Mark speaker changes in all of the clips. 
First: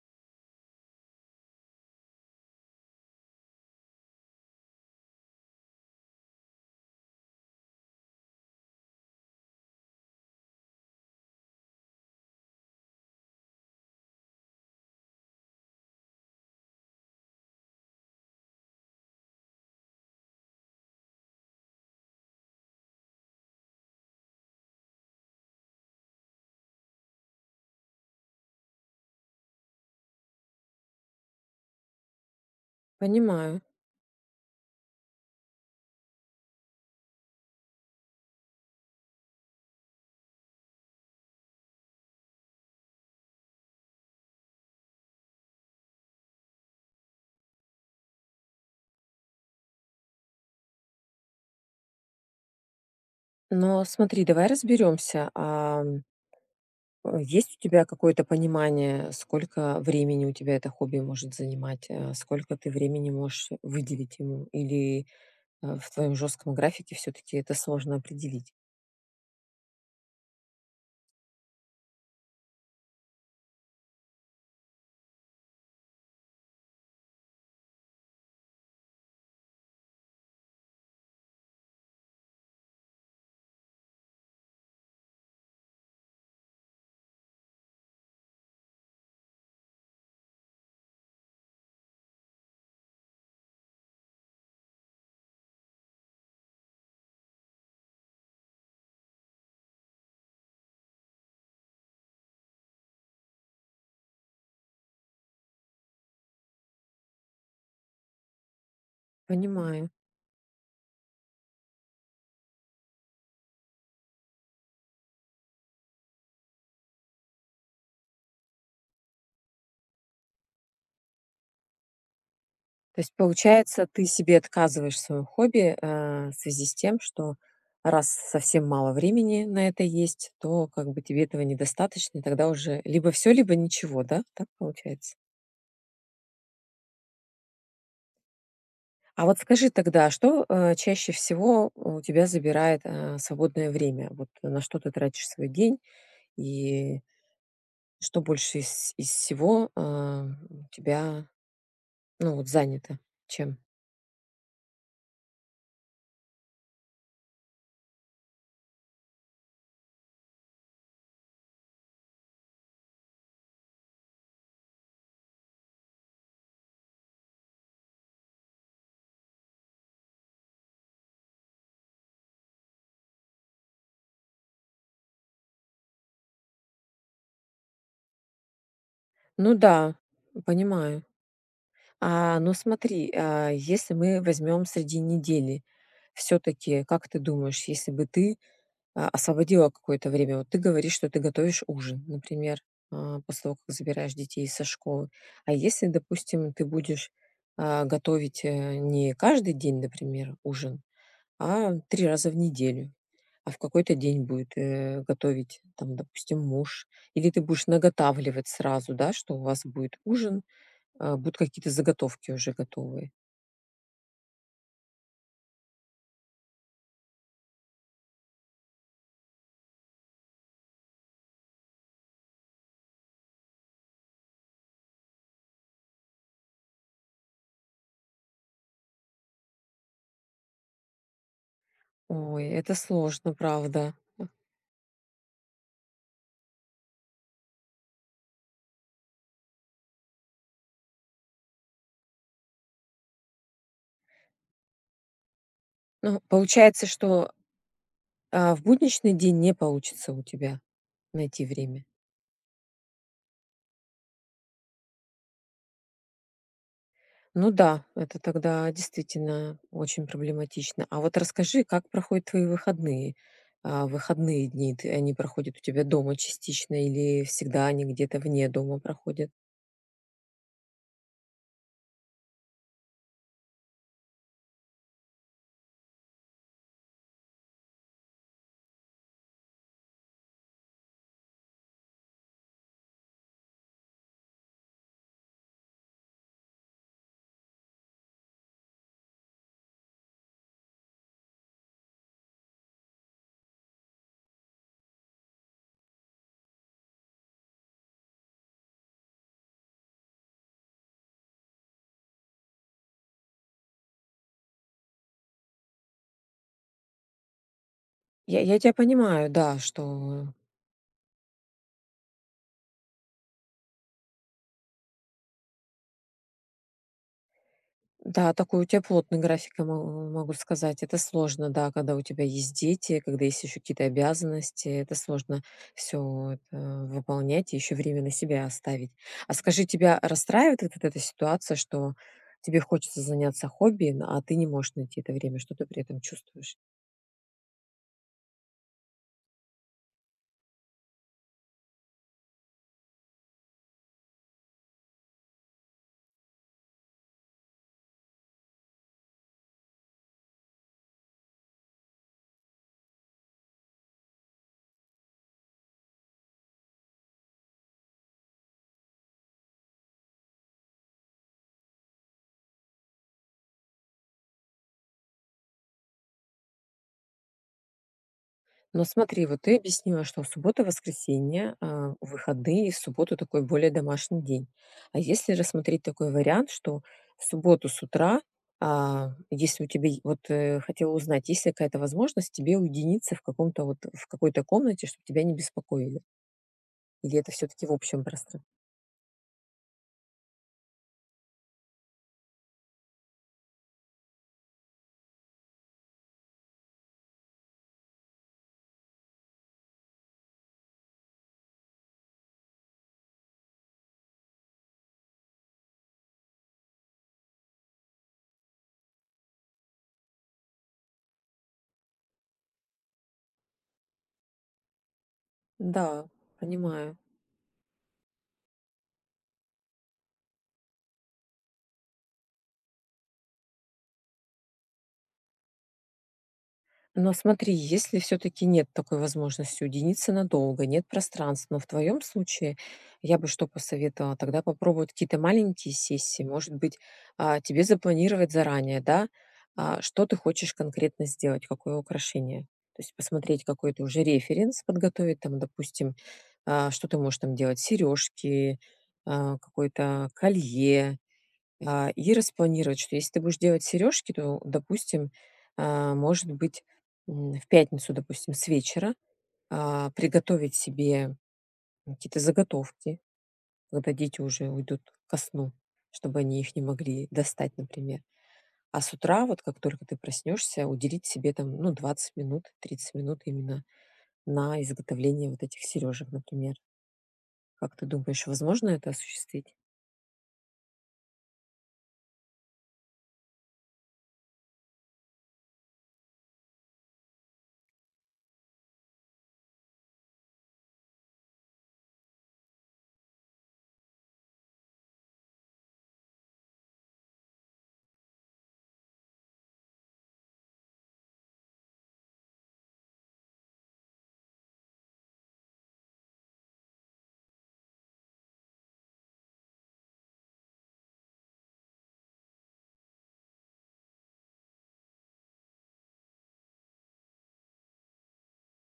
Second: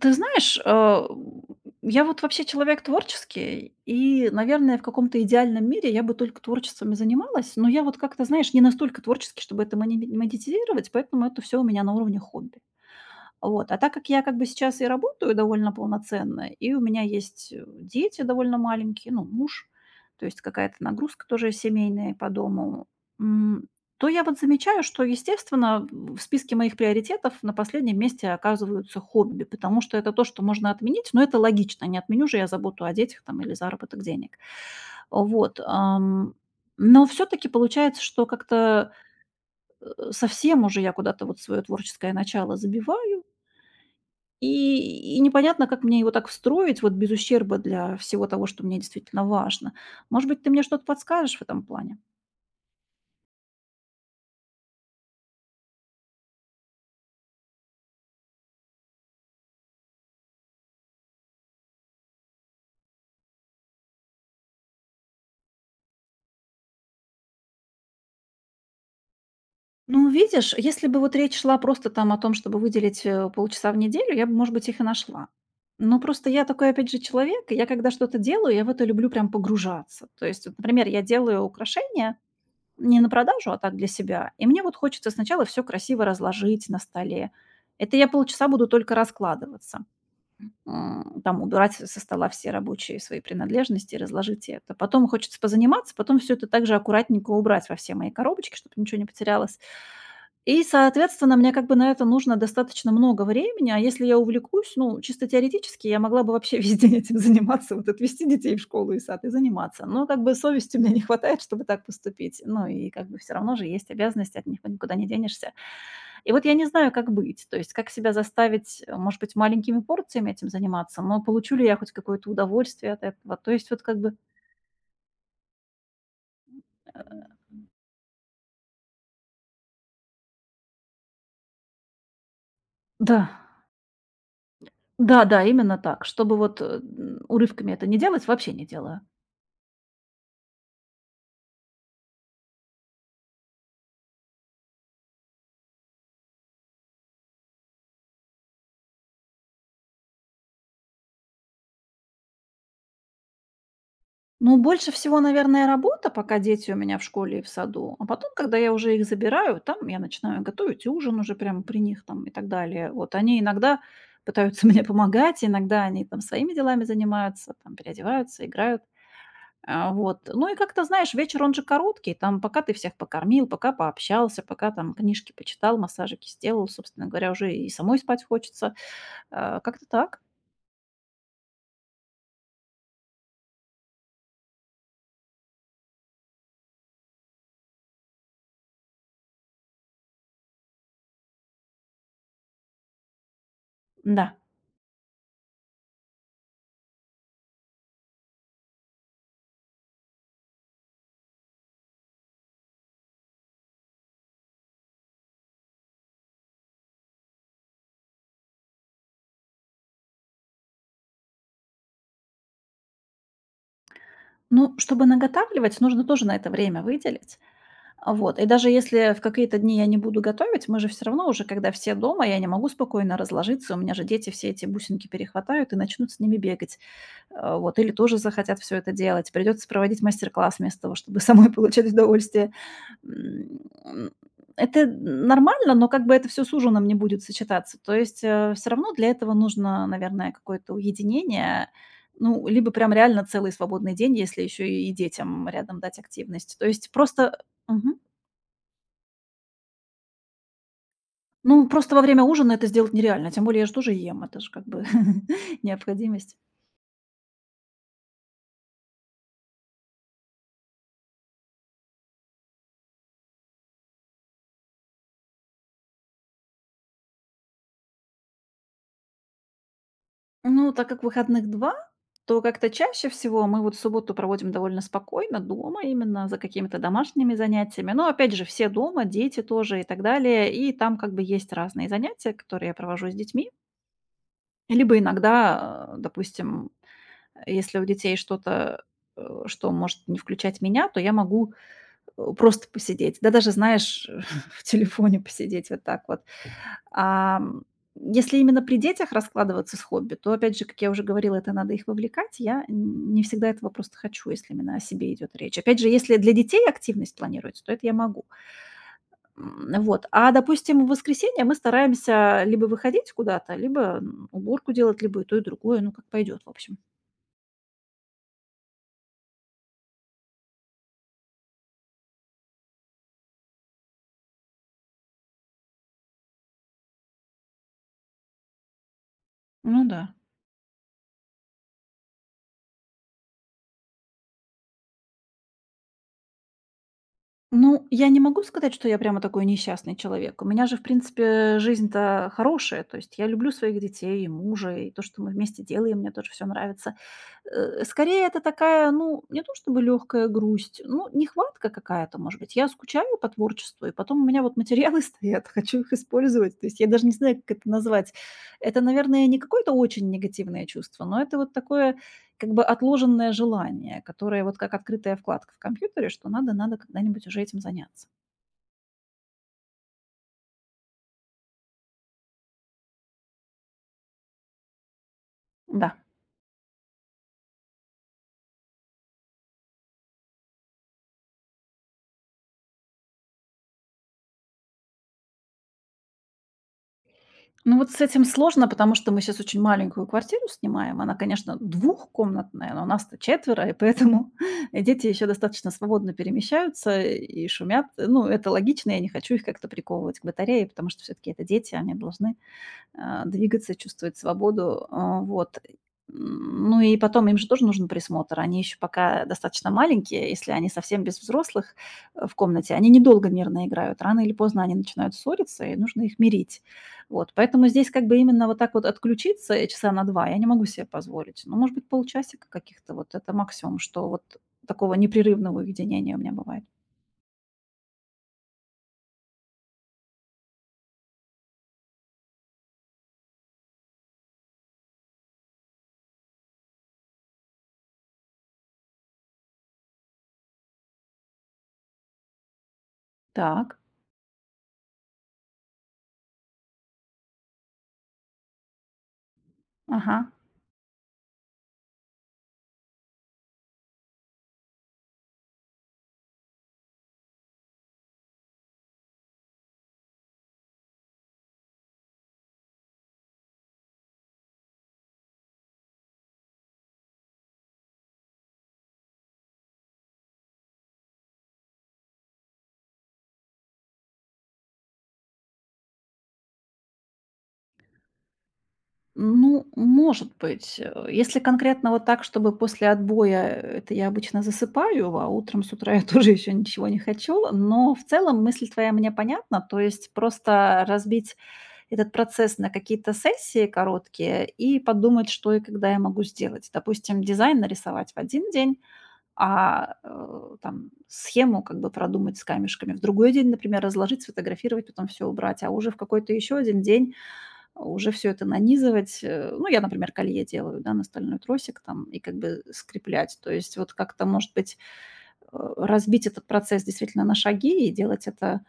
Speaker 1: Ты знаешь, я вот вообще человек творческий, и, наверное, в каком-то идеальном мире я бы только творчеством и занималась, но я вот как-то, знаешь, не настолько творческий, чтобы это монетизировать, поэтому это все у меня на уровне хобби. Вот. А так как я как бы сейчас и работаю довольно полноценно, и у меня есть дети довольно маленькие, ну, муж, то есть какая-то нагрузка тоже семейная по дому, то я вот замечаю, что, естественно, в списке моих приоритетов на последнем месте оказываются хобби, потому что это то, что можно отменить, но это логично. Не отменю же я заботу о детях там или
Speaker 2: Понимаю.
Speaker 1: заработок денег. Вот. Но все-таки получается, что как-то э, совсем уже я куда-то вот свое творческое начало забиваю, и непонятно, как мне его так встроить, вот без ущерба для всего того, что мне действительно важно. Может быть, ты мне что-то подскажешь в этом плане?
Speaker 2: Но смотри, давай разберемся. А, есть у тебя какое-то понимание, сколько времени у тебя это хобби может занимать, сколько ты времени можешь выделить ему? Или в твоем жестком графике все-таки это сложно определить?
Speaker 1: Ну, видишь, если бы вот речь шла просто там о том, чтобы выделить, полчаса в неделю, я бы, может быть, их и нашла. Но просто я такой, опять же, человек, и я когда что-то делаю, я в это люблю прям погружаться. То есть вот, например, я делаю украшения не на продажу, а так для себя, и мне вот хочется сначала все красиво разложить на столе. Это я полчаса буду только раскладываться, там убирать со стола все рабочие свои принадлежности, разложить это. Потом хочется позаниматься, потом все это также аккуратненько убрать во все мои коробочки, чтобы ничего не потерялось. И, соответственно, мне как бы на это нужно достаточно много времени, а если я увлекусь, ну, чисто теоретически я могла бы вообще весь день этим заниматься, вот отвести детей в школу и сад и заниматься.
Speaker 2: Понимаю.
Speaker 1: Но как бы совести у меня не хватает, чтобы так поступить. Ну и как бы все равно же есть обязанности, от них никуда не денешься. И вот я не знаю, как быть, то есть как себя заставить, может быть, маленькими порциями этим заниматься, но получу ли я хоть какое-то удовольствие
Speaker 2: То
Speaker 1: от
Speaker 2: есть,
Speaker 1: этого. То есть вот
Speaker 2: получается,
Speaker 1: как
Speaker 2: ты
Speaker 1: бы,
Speaker 2: себе отказываешь в своем хобби в связи с тем,
Speaker 1: э,
Speaker 2: что раз совсем мало времени на это есть, то как бы тебе этого недостаточно, и тогда уже либо все,
Speaker 1: да,
Speaker 2: либо ничего, да? Так получается?
Speaker 1: да, да, именно так, чтобы вот урывками это не делать, вообще не делаю.
Speaker 2: А вот скажи тогда, что, чаще всего у тебя забирает, а, свободное время? Вот на что ты тратишь свой день и что больше из всего, а, у тебя, ну, вот занято чем?
Speaker 1: Ну, больше всего, наверное, работа, пока дети у меня в школе и в саду. А потом, когда я уже их забираю, там я начинаю готовить ужин уже прямо при них там и так далее. Вот они иногда пытаются мне помогать, иногда они там своими делами занимаются, там переодеваются, играют. Вот. Ну и как-то, знаешь, вечер он же короткий, там пока ты всех покормил, пока пообщался, пока там книжки почитал, массажики сделал, собственно говоря, уже и самой спать хочется.
Speaker 2: Ну
Speaker 1: Как-то
Speaker 2: да,
Speaker 1: так,
Speaker 2: понимаю. А, ну смотри, а, если мы возьмем среди недели, все таки как ты думаешь, если бы ты, а, освободила какое-то время. Вот ты говоришь, что ты готовишь ужин, например, а, после того, как забираешь
Speaker 1: да.
Speaker 2: детей со школы. А если, допустим, ты будешь а, готовить не каждый день, например, ужин, а три раза в неделю, а в какой-то день будет готовить, там, допустим, муж, или ты будешь наготавливать сразу, да, что у вас будет ужин, а, будут какие-то заготовки уже готовые.
Speaker 1: Ну, чтобы наготавливать, нужно тоже на это время выделить. А вот, и даже если в какие-то дни я не буду готовить, мы же все равно уже, когда все дома, я не могу спокойно разложиться, у меня же дети все эти бусинки перехватают и начнут с ними бегать. Вот, или тоже захотят все это делать. Придется проводить мастер-класс вместо того, чтобы самой получать
Speaker 2: Ой,
Speaker 1: удовольствие.
Speaker 2: это сложно, правда.
Speaker 1: М, это нормально, но как бы это все с ужином не будет сочетаться. То есть, все равно для этого нужно, наверное, какое-то уединение. Ну, либо прям реально целый свободный день, если еще и детям рядом дать
Speaker 2: Ну,
Speaker 1: активность. То
Speaker 2: получается,
Speaker 1: есть
Speaker 2: что
Speaker 1: просто. Мгм.
Speaker 2: а, в будничный день не получится у тебя. Найти
Speaker 1: Ну,
Speaker 2: время.
Speaker 1: просто во время ужина это сделать нереально, тем более я же тоже ем, это же как бы необходимость.
Speaker 2: Ну да, это тогда действительно очень проблематично. А вот расскажи, как проходят твои выходные? А, выходные дни, ты, они проходят у тебя дома частично или всегда они где-то вне дома проходят?
Speaker 1: Ну, так как выходных 2, то как-то чаще всего мы вот субботу проводим довольно спокойно дома, именно за какими-то домашними занятиями. Но опять же, все дома, дети тоже и так далее. И там как бы есть разные занятия, которые я провожу с детьми. Либо иногда, допустим, если у детей что-то, что может не включать меня, то я могу, просто посидеть. Да даже, знаешь, в телефоне посидеть вот так вот. Ам, Если именно при детях раскладываться с хобби, то, опять же, как я уже говорила, это надо их вовлекать. Я н не всегда этого просто хочу, если именно о себе идет речь. Опять же, если для детей активность планируется, то это я могу.
Speaker 2: Я тебя понимаю, да,
Speaker 1: Вот.
Speaker 2: что
Speaker 1: Допустим, в воскресенье мы стараемся либо выходить куда-то, либо, уборку делать, либо и то, и другое, ну, как пойдет, в общем.
Speaker 2: да, такой у тебя плотный график, я мо могу сказать. Это сложно, да, когда у тебя есть дети, когда есть еще какие-то обязанности. Это сложно все выполнять и еще время на себя оставить. А скажи,
Speaker 1: Ну
Speaker 2: тебя
Speaker 1: да.
Speaker 2: расстраивает вот эта ситуация, что тебе хочется заняться хобби, н а ты не можешь найти это время? Что ты при этом чувствуешь?
Speaker 1: Ну, я не могу сказать, что я прямо такой несчастный человек. У меня же, в принципе, жизнь-то хорошая. То есть я люблю своих детей и мужа, и то, что мы вместе делаем, мне тоже все нравится. Скорее, это такая, ну, не то чтобы легкая грусть, ну, нехватка какая-то, может быть. Я скучаю по творчеству, и потом у меня вот материалы стоят, хочу их использовать. То есть я даже не знаю, как это назвать. Это, наверное, не какое-то очень негативное чувство, но это вот такое как бы отложенное желание, которое вот как открытая вкладка в компьютере, что надо, надо когда-нибудь уже этим заняться.
Speaker 2: Но смотри, вот ты объяснила, что суббота, воскресенье, а, выходные, и в субботу такой более домашний день. А если рассмотреть
Speaker 1: Да.
Speaker 2: такой вариант, что в субботу с утра, а, если у тебя, хотела узнать, есть ли какая-то возможность тебе уединиться в каком-то вот, в какой-то комнате, чтобы тебя не беспокоили? Или это все-таки в
Speaker 1: Ну, вот с
Speaker 2: общем
Speaker 1: этим
Speaker 2: пространстве?
Speaker 1: сложно, потому что мы сейчас очень маленькую квартиру снимаем. Она, конечно, двухкомнатная, но у нас-то четверо, и поэтому дети еще достаточно свободно перемещаются и шумят. Ну, это логично, я не хочу их как-то приковывать к батарее, потому что все таки это дети, они должны двигаться, чувствовать свободу. Вот. Ну и потом им же тоже нужен присмотр. Они еще пока достаточно маленькие, если они совсем без взрослых в комнате, они недолго мирно играют. Рано или поздно они начинают ссориться, и нужно
Speaker 2: Да,
Speaker 1: их мирить.
Speaker 2: понимаю.
Speaker 1: Вот. Поэтому здесь как бы именно вот так вот отключиться часа на два я не могу себе позволить. Ну, может быть, полчасика каких-то, вот это максимум, что вот такого непрерывного уединения у меня бывает.
Speaker 2: Но смотри, если все-таки нет такой возможности уединиться надолго, нет пространства, но в твоем случае я бы что посоветовала? Тогда попробовать какие-то маленькие сессии, может быть, а, тебе запланировать заранее, да, а, что ты хочешь конкретно сделать, какое украшение. То есть посмотреть
Speaker 1: Так,
Speaker 2: какой-то уже референс, подготовить там, допустим, а, что ты можешь там делать, сережки, а, какое-то
Speaker 1: ага.
Speaker 2: колье, а, и распланировать, что если ты будешь делать сережки, то, допустим, а, может быть, в пятницу, допустим, с вечера, а, приготовить себе какие-то заготовки, когда дети уже уйдут ко сну, чтобы они их не могли достать, например. А с утра, вот как только ты проснешься, уделить себе там, ну, 20 минут, 30 минут именно на изготовление вот этих сережек, например. Как ты думаешь, возможно это осуществить?
Speaker 1: Ну, может быть. Если конкретно вот так, чтобы после отбоя, это я обычно засыпаю, а утром с утра я тоже еще ничего не хочу. Но в целом мысль твоя мне понятна. То есть просто разбить этот процесс на какие-то сессии короткие и подумать, что и когда я могу сделать. Допустим, дизайн нарисовать в один день, а там схему как бы продумать с камешками в другой день, например, разложить, сфотографировать, потом все убрать, а уже в какой-то еще один день уже все это нанизывать. Ну, я, например, колье делаю, да, на стальной тросик там и как бы скреплять. То есть вот как-то, может быть, разбить этот процесс действительно на шаги и делать это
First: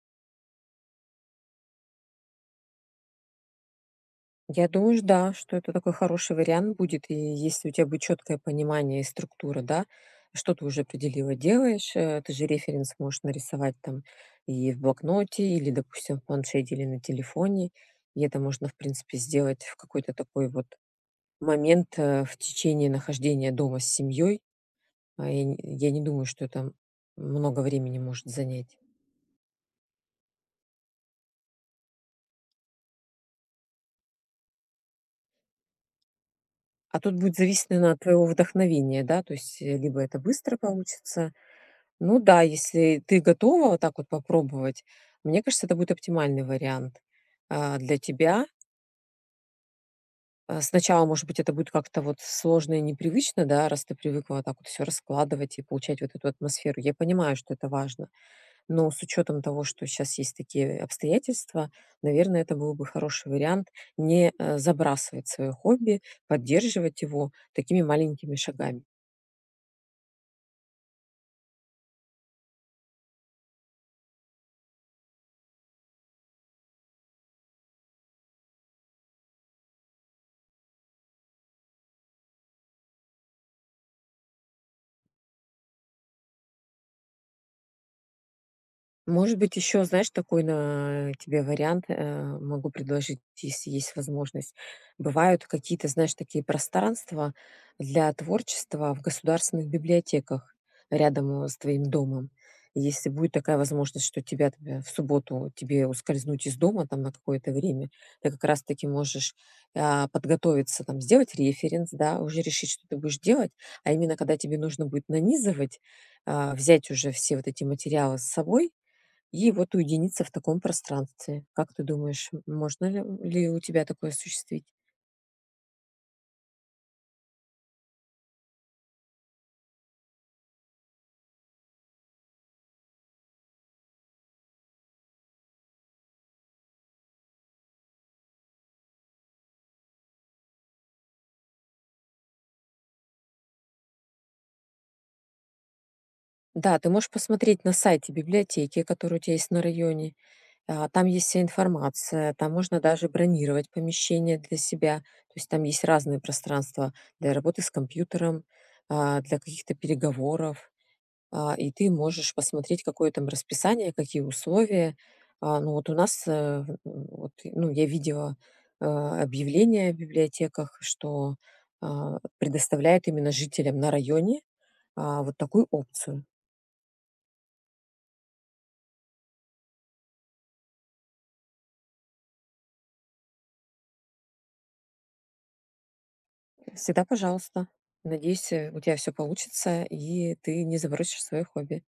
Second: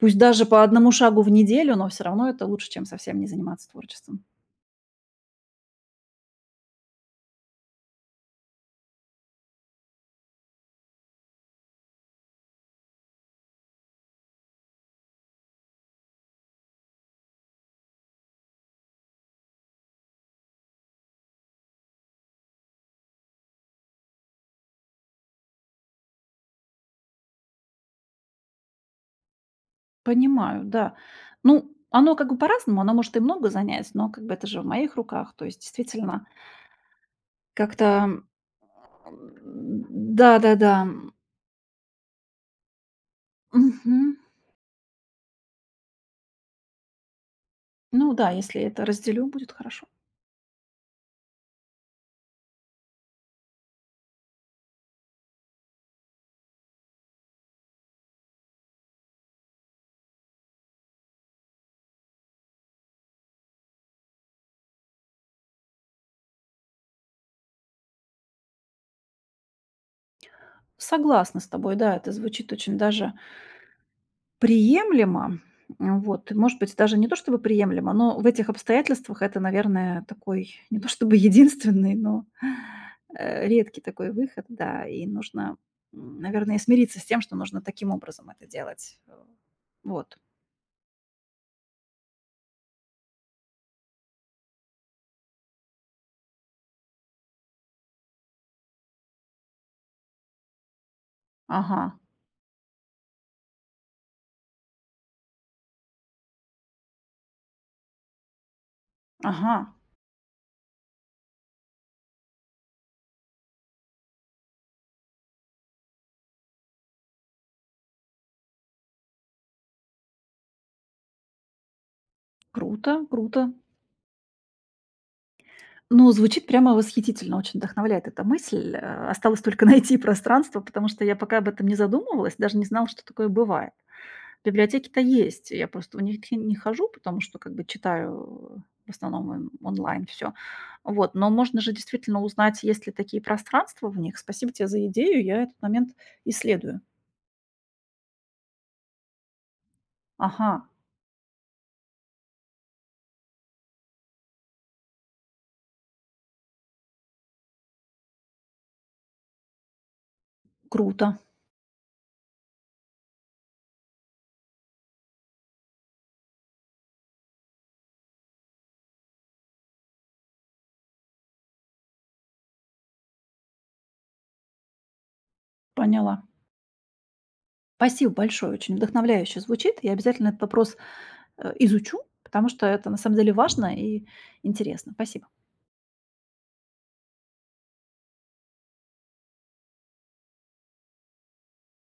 Speaker 1: пусть даже по одному шагу в неделю, но все равно это лучше, чем совсем не заниматься творчеством.
Speaker 2: Я думаю, ж да, что это такой хороший вариант будет. И если у тебя будет четкое понимание и структура, да, что ты уже определила делаешь, ты же референс можешь нарисовать там и в блокноте, или, допустим, в планшете, или на телефоне. И это можно, в принципе, сделать в какой-то такой вот момент в течение нахождения дома с семьей. А я не думаю, что это много времени может занять.
Speaker 1: Понимаю, да. Ну, оно как бы по-разному, оно может и много занять, но как бы это же в моих руках. То есть действительно
Speaker 2: А тут будет зависеть,
Speaker 1: как-то,
Speaker 2: наверное, от твоего вдохновения, да, то есть
Speaker 1: м,
Speaker 2: либо это быстро
Speaker 1: да-да-да,
Speaker 2: получится. Ну да, если ты готова вот так вот
Speaker 1: мгм.
Speaker 2: попробовать, мне кажется, это будет оптимальный вариант а, для
Speaker 1: Ну да,
Speaker 2: тебя.
Speaker 1: если это разделю, будет хорошо.
Speaker 2: А, сначала, может быть, это будет как-то вот сложно и непривычно, да, раз ты привыкла вот так вот все раскладывать и получать вот эту атмосферу. Я понимаю, что это важно, но с учетом того, что сейчас есть такие обстоятельства, наверное, это был бы хороший вариант не забрасывать свое хобби, поддерживать его такими маленькими шагами.
Speaker 1: Согласна с тобой, да, это звучит очень даже приемлемо. Вот, может быть, даже не то чтобы приемлемо, но в этих обстоятельствах это, наверное, такой не то чтобы единственный, но, редкий такой выход, да. И нужно, наверное, смириться с тем, что нужно таким образом это делать.
Speaker 2: Может быть, еще, знаешь,
Speaker 1: Вот.
Speaker 2: такой на тебе вариант могу предложить, если есть возможность. Бывают какие-то, знаешь, такие пространства для творчества в государственных библиотеках рядом с твоим
Speaker 1: Ага,
Speaker 2: домом. Если будет такая возможность, что тебя там, в субботу тебе ускользнуть из дома там на какое-то время, ты как раз-таки можешь
Speaker 1: ага,
Speaker 2: а, подготовиться, там, сделать референс, да, уже решить, что ты будешь делать, а именно когда тебе нужно будет нанизывать, а, взять уже все вот эти материалы с собой, и вот уединиться в таком пространстве. Как ты думаешь, можно ли
Speaker 1: круто,
Speaker 2: ли
Speaker 1: круто.
Speaker 2: у тебя такое осуществить?
Speaker 1: Ну, звучит прямо восхитительно, очень вдохновляет эта мысль. Осталось только найти пространство, потому что я пока об этом не задумывалась, даже не знала, что такое бывает. Библиотеки-то есть. Я просто в них не хожу, потому что как бы читаю в основном онлайн все. Вот, но можно же действительно узнать, есть ли такие пространства в них. Спасибо тебе за идею, я этот момент
Speaker 2: Да,
Speaker 1: исследую.
Speaker 2: ты можешь посмотреть на сайте библиотеки, который у тебя есть на районе.
Speaker 1: Ага,
Speaker 2: А, там есть вся информация, там можно даже бронировать помещение для себя. То есть там есть разные пространства для работы с компьютером, а, для каких-то переговоров.
Speaker 1: круто,
Speaker 2: А, и ты можешь посмотреть, какое там расписание, какие условия. А, ну, вот у нас, вот, ну, я видела объявления в библиотеках, что а, предоставляют именно жителям на районе а, вот такую
Speaker 1: поняла.
Speaker 2: опцию.
Speaker 1: Спасибо большое, очень вдохновляюще звучит. Я обязательно этот вопрос, изучу, потому что это на самом деле важно и интересно. Спасибо.
Speaker 2: Всегда пожалуйста. Надеюсь, у тебя все получится, и ты не забросишь свое хобби.